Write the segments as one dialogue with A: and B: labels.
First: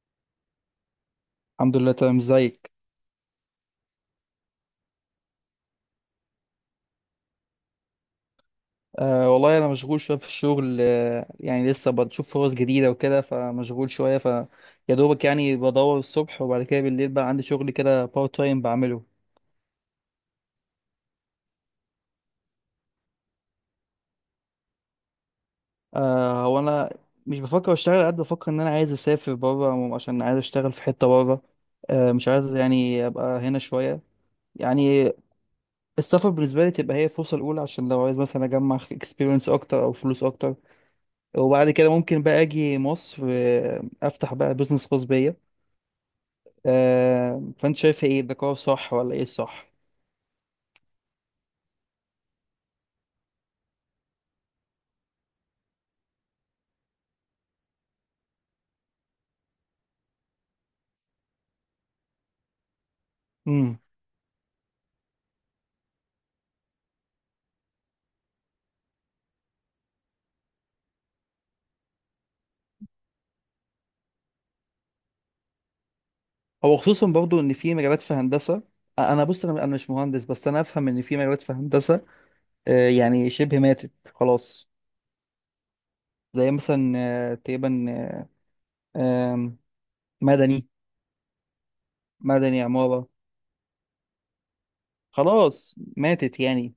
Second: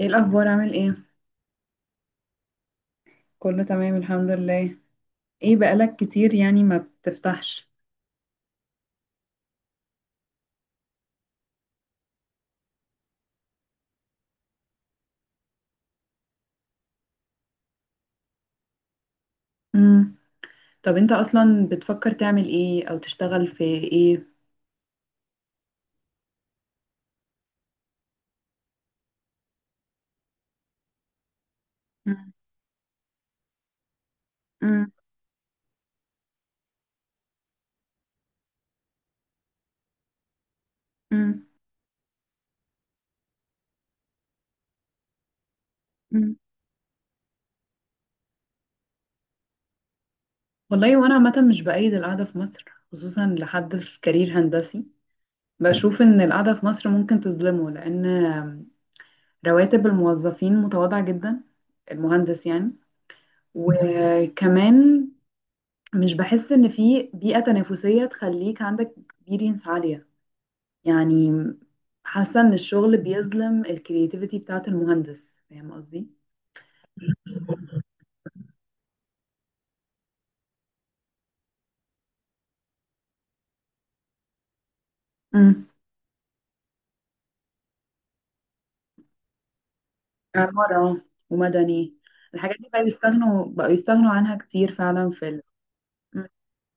A: ايه الاخبار، عامل ايه؟
B: الحمد لله، تمام. ازيك؟
A: كله تمام، الحمد لله. ايه، بقالك كتير يعني ما بتفتحش؟
B: أه والله، انا مشغول شويه في الشغل. يعني لسه بشوف فرص جديده وكده، فمشغول شويه يا دوبك يعني. بدور الصبح وبعد كده بالليل بقى عندي شغل كده بارت تايم بعمله.
A: امم. طب انت اصلا بتفكر تعمل ايه، او تشتغل في ايه؟
B: أه وانا مش بفكر اشتغل قد بفكر ان انا عايز اسافر بره، عشان عايز اشتغل في حته بره. أه مش
A: مم.
B: عايز يعني ابقى هنا شويه
A: مم.
B: يعني. السفر بالنسبه لي تبقى هي الفرصه الاولى، عشان لو عايز مثلا اجمع اكسبيرينس اكتر او فلوس اكتر.
A: مم.
B: وبعد كده ممكن بقى اجي مصر، افتح بقى بزنس خاص بيا.
A: مم.
B: فانت شايف ايه؟ ده قرار صح ولا ايه الصح؟
A: والله وانا عامه مش بأيد القعده في مصر، خصوصا لحد في كارير هندسي. بشوف ان القعده في مصر ممكن تظلمه، لان رواتب الموظفين متواضعه جدا، المهندس يعني.
B: امم
A: وكمان مش بحس ان في بيئه تنافسيه تخليك عندك اكسبيرينس عاليه، يعني حاسة ان الشغل بيظلم الكرياتيفيتي بتاعت المهندس. فاهم قصدي؟
B: هو خصوصا برضو ان في مجالات في هندسه انا بص، أنا مش مهندس بس انا افهم ان في مجالات في هندسه يعني شبه ماتت خلاص.
A: امم.
B: زي مثلا تقريبا آه، آم، مدني.
A: عمارة ومدني. الحاجات
B: مدني،
A: دي بقى
B: عماره.
A: يستغنوا بقوا يستغنوا عنها كتير فعلا في ال.
B: خلاص
A: مم.
B: ماتت يعني.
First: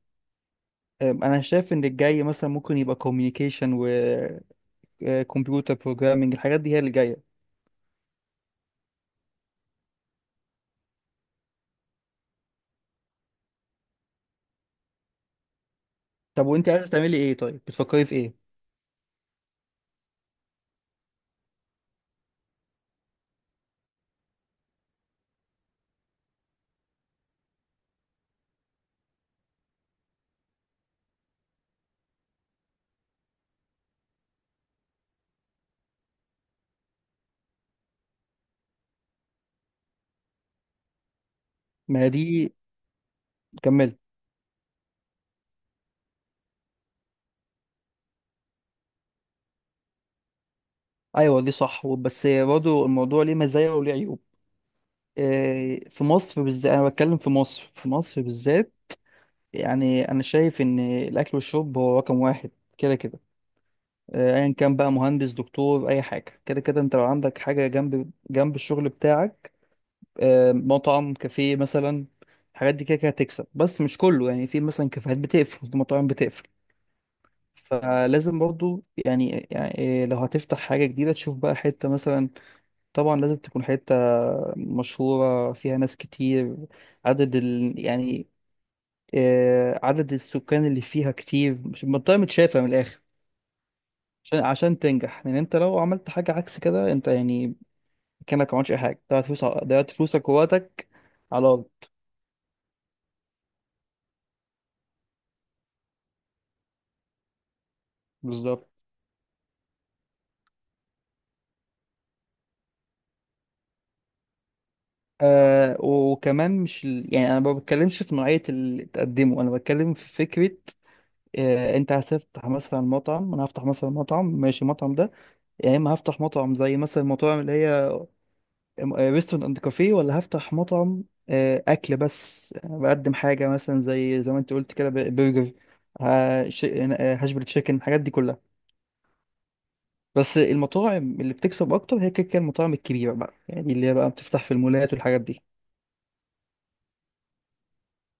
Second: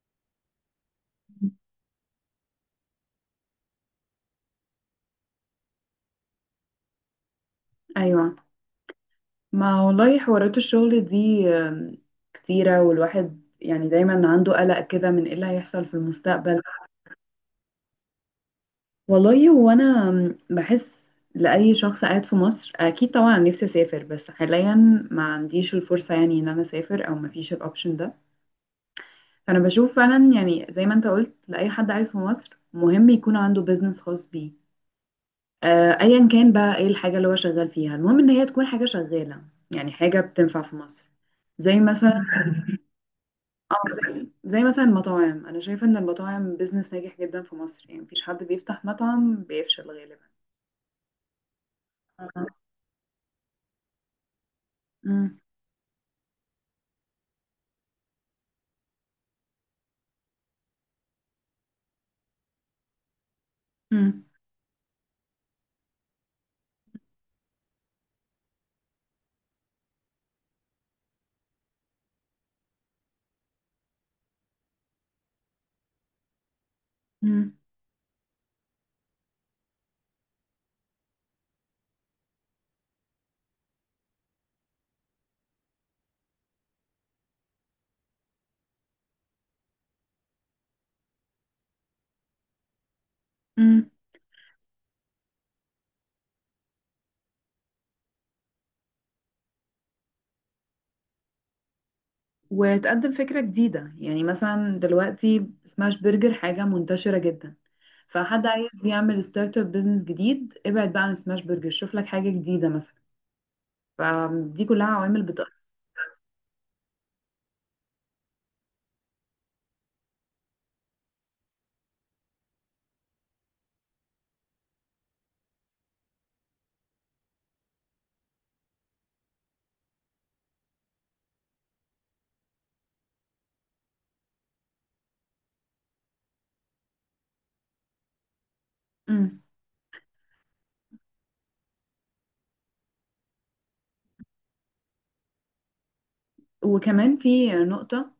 B: انا شايف ان الجاي مثلا ممكن يبقى كوميونيكيشن وكمبيوتر بروجرامنج. الحاجات دي هي اللي جايه.
A: ايوه، ما والله حوارات الشغل دي كتيرة، والواحد يعني دايما عنده قلق كده من ايه اللي هيحصل في
B: طب
A: المستقبل.
B: وانت عايزه تعملي ايه؟ طيب بتفكري في ايه؟
A: والله هو انا بحس، لأي شخص قاعد في مصر اكيد طبعا نفسي اسافر، بس حاليا ما عنديش الفرصة يعني ان انا اسافر، او ما فيش الاوبشن ده. فانا بشوف فعلا يعني زي ما انت قلت، لاي حد عايش في مصر مهم يكون عنده بيزنس خاص بيه. ايا كان بقى ايه الحاجه اللي هو شغال فيها، المهم ان هي تكون حاجه شغاله، يعني حاجه بتنفع في مصر. زي
B: ما هي
A: مثلا
B: دي،
A: اه
B: كملي.
A: زي زي مثلا المطاعم، انا شايفه ان المطاعم بيزنس ناجح جدا في مصر، يعني مفيش حد بيفتح مطعم بيفشل غالبا.
B: ايوه دي صح، بس برضه الموضوع ليه مزايا وليه عيوب.
A: مم.
B: في مصر بالذات، انا بتكلم في مصر بالذات يعني. انا شايف ان الاكل والشرب هو رقم واحد كده كده.
A: مم.
B: ايا كان بقى، مهندس دكتور اي حاجه، كده كده انت لو عندك حاجه جنب جنب الشغل بتاعك، مطعم كافيه مثلا، الحاجات دي كده كده هتكسب. بس مش كله، يعني في مثلا كافيهات بتقفل، في مطاعم بتقفل.
A: مم.
B: فلازم برضه يعني إيه، لو هتفتح حاجه جديده تشوف بقى حته مثلا. طبعا لازم تكون حتة مشهورة، فيها ناس كتير، عدد يعني عدد السكان اللي فيها كتير، مش منطقة متشافة من الآخر،
A: مم.
B: عشان تنجح. لأن أنت لو عملت حاجة عكس كده، أنت يعني كأنك ما عملتش أي حاجة، ضيعت فلوس ضيعت فلوسك ووقتك على الأرض.
A: وتقدم فكره جديده، يعني مثلا دلوقتي سماش برجر حاجه منتشره جدا، فحد
B: بالظبط.
A: عايز يعمل ستارت اب بزنس جديد ابعد بقى عن سماش برجر، شوف لك حاجة جديدة مثلا. فدي كلها عوامل بتأثر.
B: آه، وكمان مش يعني أنا ما بتكلمش في نوعية اللي تقدمه، أنا بتكلم في فكرة. انت هتفتح مثلا مطعم، انا هفتح مثلا مطعم، ماشي. المطعم ده يا اما هفتح مطعم زي مثلا المطاعم اللي هي ريستورانت اند كافيه، ولا هفتح مطعم اكل بس. أنا بقدم حاجه مثلا زي زي ما انت قلت كده، برجر، هاش بري تشيكن، الحاجات دي كلها.
A: امم.
B: بس المطاعم اللي بتكسب اكتر هي كده كده المطاعم الكبيره بقى، يعني اللي هي بقى بتفتح في المولات والحاجات دي.
A: وكمان في نقطة،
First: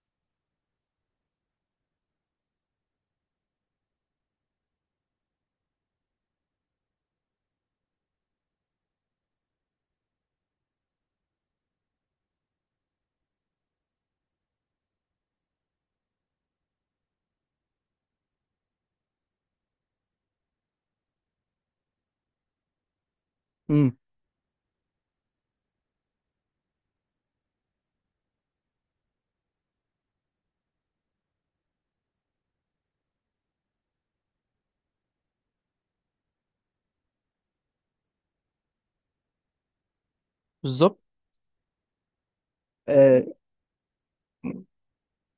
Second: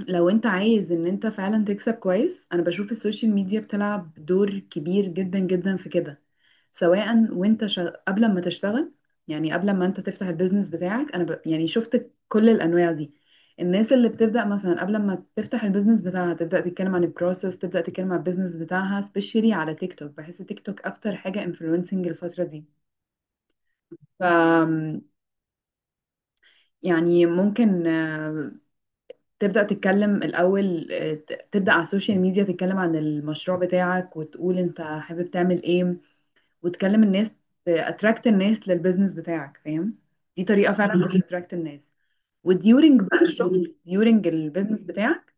A: لو انت عايز ان انت فعلا تكسب كويس، انا بشوف السوشيال ميديا بتلعب دور كبير جدا جدا في كده. سواء وانت قبل ما تشتغل، يعني قبل ما انت تفتح البيزنس بتاعك، انا يعني شفت كل الانواع دي. الناس اللي بتبدا مثلا قبل ما تفتح البيزنس بتاعها تبدا تتكلم عن البروسيس، تبدا تتكلم عن البيزنس بتاعها، سبيشالي على تيك توك. بحس تيك توك اكتر حاجه انفلونسنج الفتره دي.
B: امم.
A: ف يعني ممكن تبدأ تتكلم الأول، تبدأ على السوشيال ميديا تتكلم عن المشروع بتاعك وتقول أنت حابب تعمل إيه، وتكلم الناس، اتراكت الناس للبيزنس بتاعك، فاهم؟ دي طريقه
B: بالظبط.
A: فعلا بتتراكت الناس. وديورنج بقى
B: آه،
A: الشغل، ديورنج البيزنس بتاعك،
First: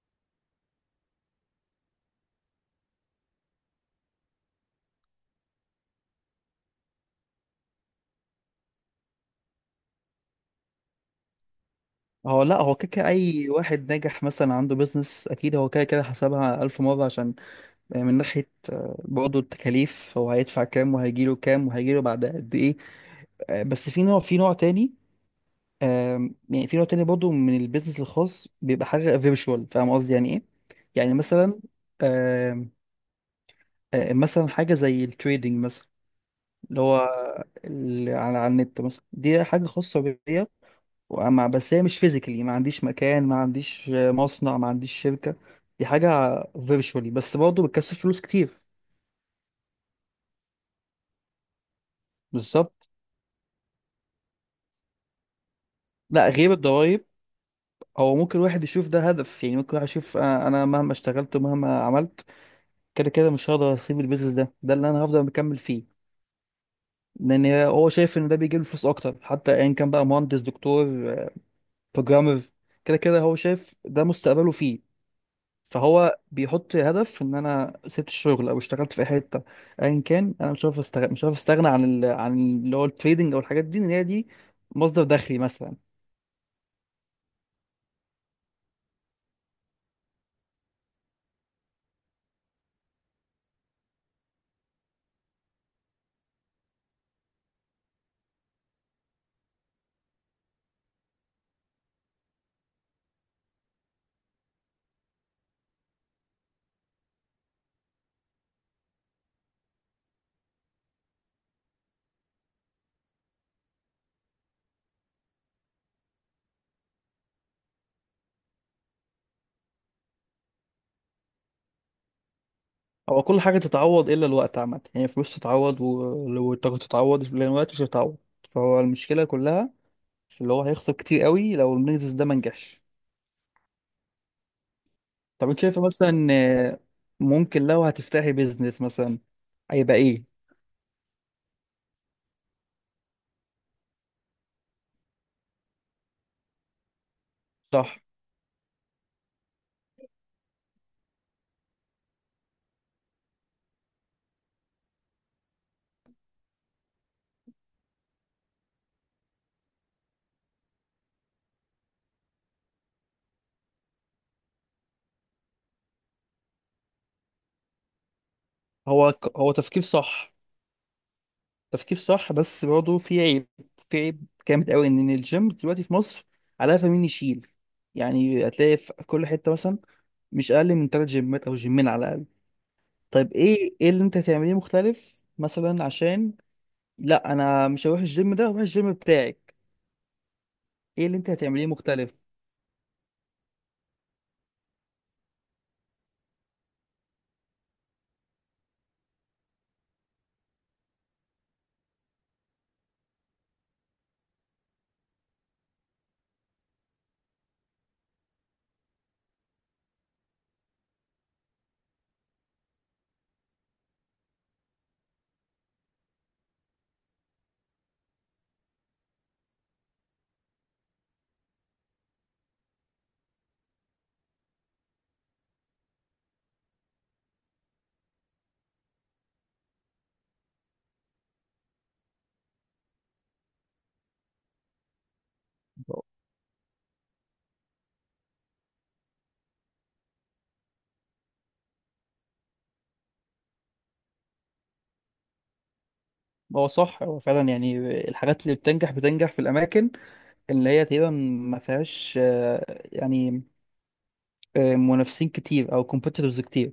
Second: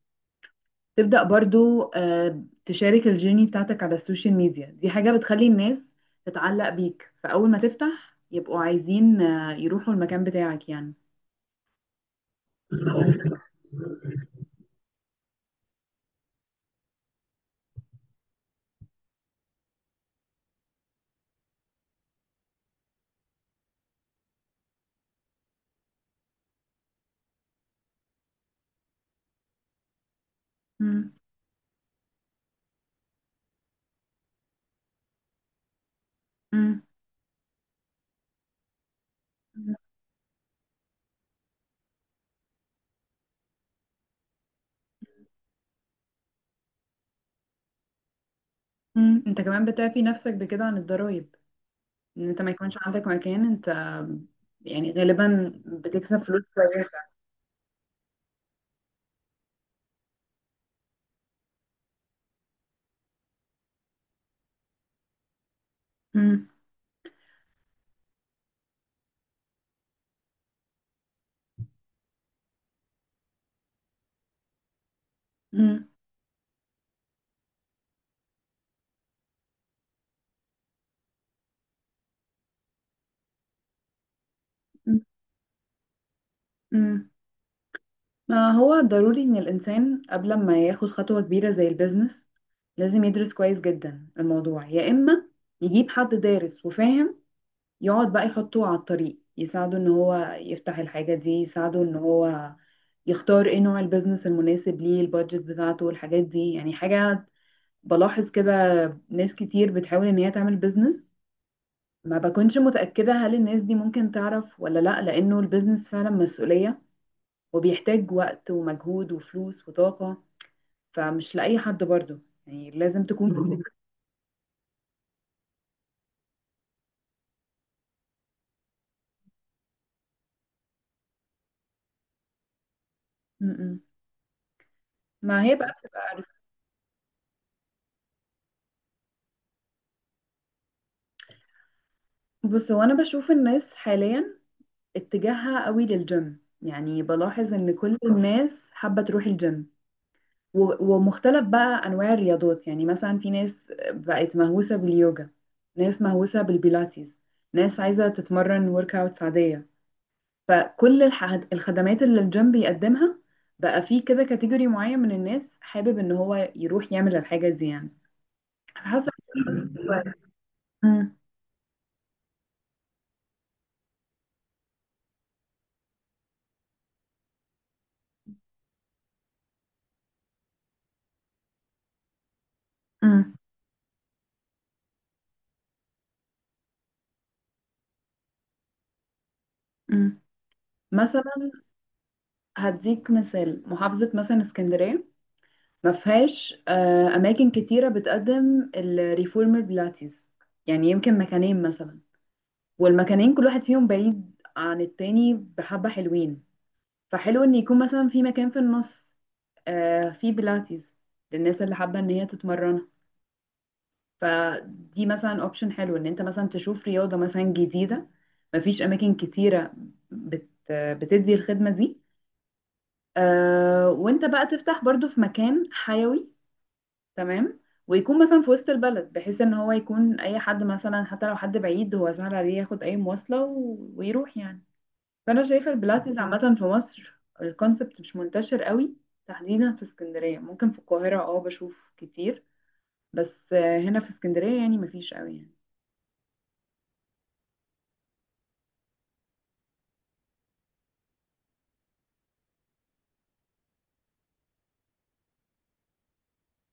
A: تبدا برضو تشارك الجيرني بتاعتك على السوشيال ميديا. دي حاجه بتخلي الناس تتعلق بيك، فاول ما تفتح يبقوا عايزين يروحوا المكان بتاعك يعني.
B: هو لا، هو كده كده اي واحد ناجح مثلا عنده بيزنس، اكيد هو كده كده حسبها الف مره، عشان من ناحيه برضه التكاليف، هو هيدفع كام وهيجيله كام وهيجيله بعد قد ايه. بس في نوع، في نوع تاني، يعني في نوع تاني برضه من البيزنس الخاص، بيبقى حاجة فيرتشوال. فاهم قصدي يعني ايه؟
A: مم.
B: يعني مثلا، آم، آه، مثلا حاجة زي التريدنج مثلا، اللي
A: مم.
B: هو على النت مثلا، دي حاجة خاصة بيا. ومع، بس هي مش فيزيكالي، ما عنديش مكان، ما عنديش مصنع، ما عنديش شركة. دي حاجة فيرتشوالي، بس برضه بتكسب فلوس كتير.
A: مم. انت كمان بتعفي نفسك بكده عن الضرايب، ان انت ما يكونش
B: بالظبط.
A: عندك مكان. انت يعني غالبا بتكسب
B: لا
A: فلوس
B: غير الضرايب،
A: كويسة.
B: هو ممكن واحد يشوف ده هدف. يعني ممكن واحد يشوف انا مهما اشتغلت ومهما عملت، كده كده مش هقدر اسيب البيزنس ده. ده اللي انا هفضل مكمل فيه،
A: مم.
B: لان هو شايف ان ده بيجيب له فلوس اكتر. حتى ايا كان بقى، مهندس دكتور بروجرامر، كده كده هو شايف ده مستقبله فيه.
A: مم.
B: فهو بيحط هدف ان انا سبت الشغل او اشتغلت في أي حته، ايا كان انا مش عارف استغنى، مش عارف استغنى عن عن اللي هو التريدنج او الحاجات دي، ان هي دي مصدر دخلي مثلا.
A: أمم. ما هو ضروري إن الإنسان قبل ما ياخد خطوة كبيرة زي البيزنس، لازم يدرس كويس جدا الموضوع، يا إما يجيب حد دارس وفاهم يقعد بقى يحطه على الطريق، يساعده إن هو يفتح الحاجة دي، يساعده إن هو يختار إيه نوع البيزنس المناسب ليه، البادجت بتاعته والحاجات دي. يعني حاجة بلاحظ كده، ناس كتير بتحاول إن هي تعمل بيزنس، ما بكونش متأكدة هل الناس دي ممكن تعرف ولا لأ، لأنه البيزنس فعلا مسؤولية وبيحتاج وقت ومجهود وفلوس وطاقة. فمش لأي حد برضو، يعني لازم
B: او
A: تكون
B: كل حاجه تتعوض الا الوقت عامه، يعني فلوس تتعوض والطاقه تتعوض، لان الوقت مش هيتعوض. فهو المشكله كلها اللي هو هيخسر كتير قوي لو البيزنس ده ما نجحش.
A: م-م. ما
B: طب
A: هي
B: انت
A: بقى
B: شايفه
A: بتبقى عارف.
B: مثلا ممكن لو هتفتحي بيزنس مثلا هيبقى ايه؟
A: بص، هو أنا بشوف الناس حاليا اتجاهها قوي للجيم، يعني بلاحظ إن
B: صح.
A: كل الناس حابة تروح الجيم، ومختلف بقى أنواع الرياضات. يعني مثلا في ناس بقت مهووسة باليوجا، ناس مهووسة بالبيلاتيز، ناس عايزة تتمرن ورك أوتس عادية، فكل الح- الخدمات اللي الجيم بيقدمها. بقى فيه كده كاتيجوري معين من الناس حابب ان هو يروح يعمل الحاجة دي، يعني حاسة.
B: هو هو تفكير صح.
A: مم.
B: تفكير صح، بس برضه في عيب، في عيب جامد قوي. ان الجيم دلوقتي في مصر على قفا مين يشيل، يعني هتلاقي في كل حته مثلا مش اقل من تلات جيمات او جيمين على الاقل. طيب
A: مم.
B: ايه، ايه اللي انت هتعمليه مختلف مثلا، عشان لا، انا مش هروح الجيم ده، هروح الجيم بتاعك.
A: مم.
B: ايه اللي انت
A: مثلا
B: هتعمليه مختلف؟
A: هديك مثال، محافظة مثلا اسكندرية ما فيهاش أماكن كتيرة بتقدم الريفورمر بلاتيز، يعني يمكن مكانين مثلا، والمكانين كل واحد فيهم بعيد عن التاني بحبة حلوين. فحلو إن يكون مثلا في مكان في النص في بيلاتيز للناس اللي حابة ان هي تتمرنها. فدي مثلا اوبشن حلو، ان انت مثلا تشوف رياضة مثلا جديدة مفيش اماكن كتيرة بتدي الخدمة دي، وانت بقى تفتح برضو في مكان حيوي، تمام، ويكون مثلا في وسط البلد، بحيث ان هو يكون اي حد مثلا، حتى لو حد بعيد هو سهل عليه ياخد اي مواصلة ويروح يعني. فانا شايفة البيلاتيز عامة في مصر، الكونسبت مش منتشر قوي، تحديدا في اسكندرية. ممكن في القاهرة بشوف كتير، بس هنا في اسكندرية يعني مفيش قوي يعني.
B: هو صح، هو فعلا يعني الحاجات اللي بتنجح بتنجح في الاماكن اللي هي تقريبا ما فيهاش يعني منافسين كتير او كومبيتيتورز كتير.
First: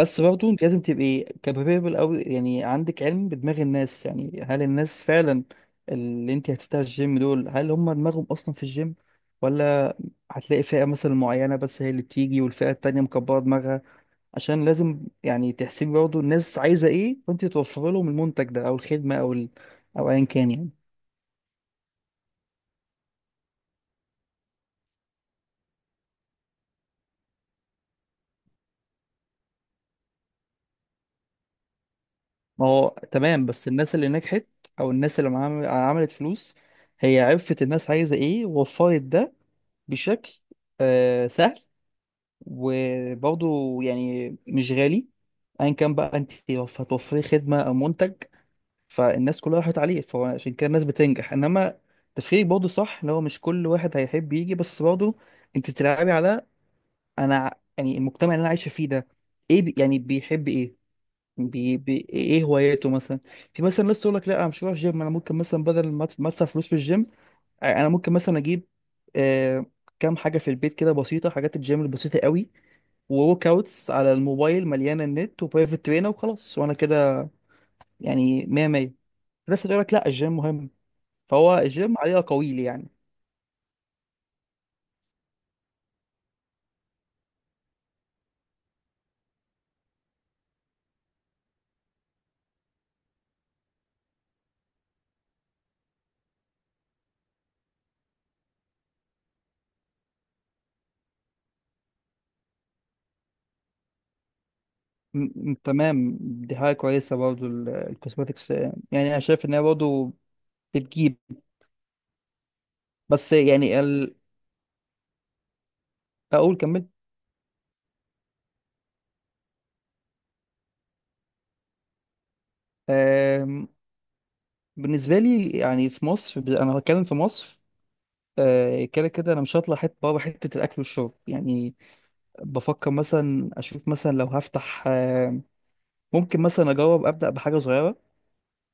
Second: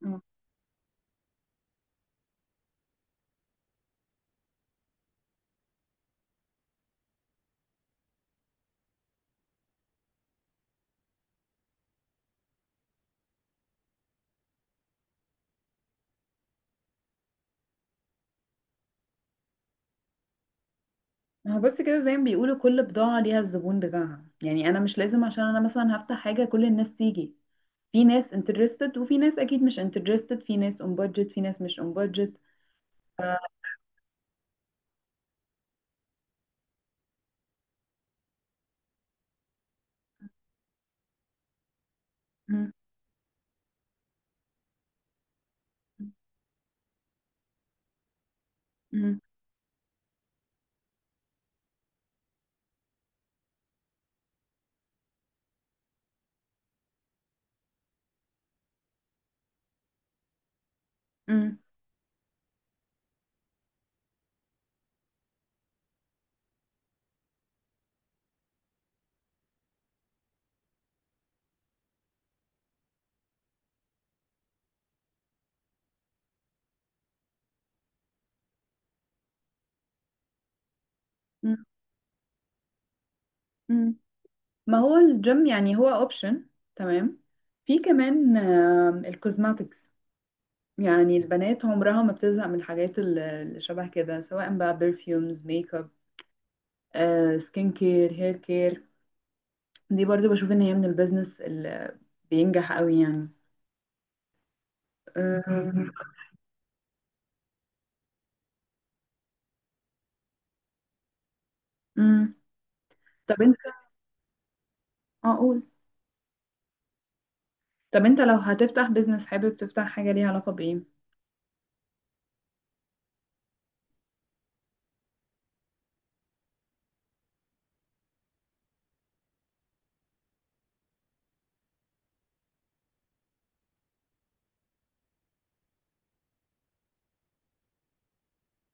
A: مم.
B: برضه انت لازم تبقي كابابل قوي، يعني عندك علم بدماغ الناس. يعني هل الناس فعلا اللي انت هتفتح الجيم دول، هل هم دماغهم اصلا في الجيم؟ ولا هتلاقي فئة مثلا معينة بس هي اللي بتيجي، والفئة التانية مكبرة دماغها. عشان لازم يعني تحسبي برضه الناس عايزة ايه، فانت توفر لهم المنتج ده او الخدمة او او ايا كان يعني.
A: ما هو بص كده، زي ما بيقولوا كل بضاعة ليها الزبون بتاعها. يعني أنا مش لازم عشان أنا مثلا هفتح حاجة كل الناس تيجي، في ناس interested وفي ناس أكيد مش interested، في ناس on budget في ناس مش on budget.
B: ما هو
A: ف...
B: تمام، بس الناس اللي نجحت او الناس اللي عملت فلوس، هي عرفت الناس عايزة ايه ووفرت ده بشكل آه سهل
A: م-
B: وبرضه يعني مش غالي. ايا كان بقى، انت هتوفري خدمة او منتج،
A: م-
B: فالناس كلها راحت عليه. فعشان كده الناس بتنجح. انما تفكيرك برضه صح اللي هو مش كل واحد هيحب يجي، بس برضه انت بتلعبي على، انا يعني المجتمع اللي انا عايشة فيه ده ايه بي، يعني بيحب ايه؟
A: م-
B: بي ايه هواياته مثلا؟ في مثلا ناس تقول لك لا، انا مش هروح جيم، انا ممكن مثلا بدل ما ما ادفع فلوس في الجيم، انا ممكن مثلا اجيب آه كام حاجه في البيت كده بسيطه، حاجات الجيم البسيطه قوي، وورك اوتس على الموبايل مليانه النت، وبرايفت ترينر، وخلاص وانا كده يعني 100 100. بس تقول لك لا، الجيم مهم.
A: م-
B: فهو الجيم عليه اقاويل يعني.
A: م. ما هو الجيم يعني هو option، تمام. في كمان الكوزماتكس، يعني البنات عمرها ما بتزهق من الحاجات اللي شبه كده، سواء بقى perfumes، makeup، سكين كير، هير كير. دي برضو بشوف ان هي من البيزنس اللي بينجح قوي يعني. آه،
B: تمام، دي حاجه كويسه برضه الكوسماتكس. يعني انا شايف ان هي برضه بتجيب،
A: مم.
B: بس
A: طب انت
B: يعني
A: اقول
B: اقول كمل.
A: طب انت لو هتفتح بيزنس حابب تفتح حاجة ليها علاقة بايه؟
B: بالنسبة لي يعني في مصر، أنا هتكلم في مصر. كده كده أنا مش هطلع حتة بره، حتة الأكل والشرب يعني. بفكر مثلا أشوف مثلا لو هفتح ممكن مثلا أجرب أبدأ بحاجة صغيرة،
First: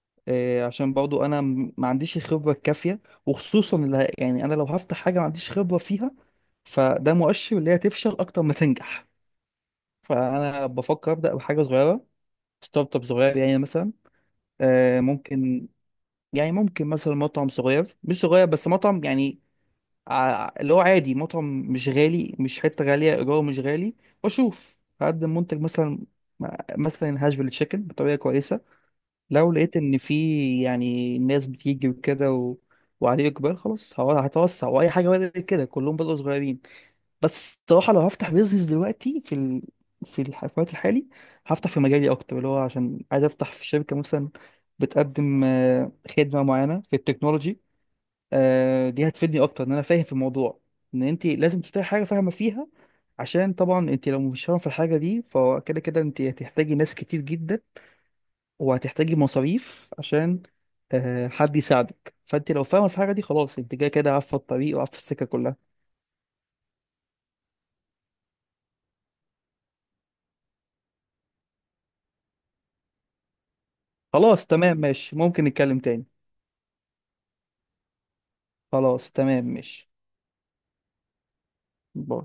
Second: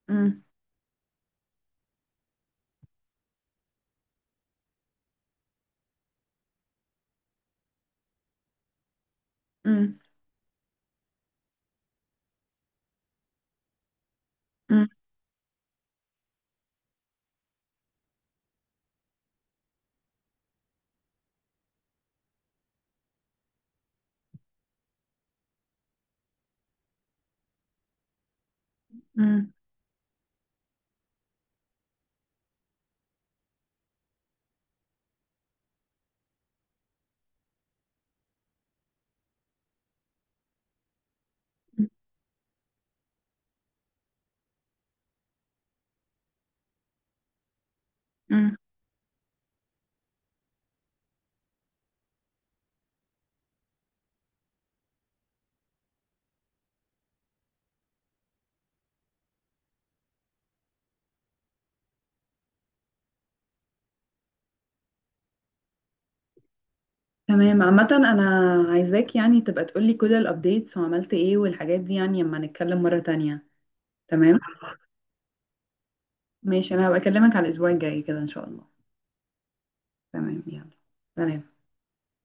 A: مم.
B: عشان برضو أنا ما عنديش الخبرة الكافية. وخصوصا اللي يعني أنا لو هفتح حاجة ما عنديش خبرة فيها، فده مؤشر اللي هي تفشل أكتر ما تنجح.
A: مم.
B: فأنا بفكر أبدأ بحاجة صغيرة، ستارت اب صغير، يعني مثلا
A: مم.
B: ممكن يعني ممكن مثلا مطعم صغير، مش صغير بس مطعم يعني اللي هو عادي، مطعم مش غالي، مش حتة غالية إيجاره مش غالي. وأشوف هقدم منتج مثلا، مثلا هاشفيل تشيكن بطريقة كويسة.
A: مم.
B: لو لقيت إن في يعني ناس بتيجي وكده وعليه إقبال، خلاص هو هتوسع. وأي حاجة بدأت كده، كلهم بدأوا صغيرين. بس الصراحة لو هفتح بيزنس دلوقتي في في الوقت الحالي، هفتح في مجالي أكتر، اللي هو عشان عايز أفتح في شركة مثلا بتقدم خدمة معينة في التكنولوجي.
A: مم.
B: دي هتفيدني اكتر ان انا فاهم في الموضوع. ان انت لازم تفتحي حاجه فاهمه فيها، عشان طبعا انت لو مش فاهمه في الحاجه دي فكده كده انت هتحتاجي ناس كتير جدا، وهتحتاجي مصاريف عشان حد يساعدك. فانت لو فاهمه في الحاجه دي، خلاص، انت كده كده عارفه الطريق وعارفه السكه كلها.
A: تمام، عامة انا عايزاك يعني تبقى تقولي كل الابديتس وعملت ايه والحاجات دي، يعني لما نتكلم مرة تانية. تمام،
B: خلاص تمام، ماشي. ممكن نتكلم تاني.
A: ماشي، انا هبقى اكلمك على الاسبوع الجاي كده ان شاء الله.
B: خلاص تمام، ماشي.
A: تمام، يلا، سلام.
B: باي.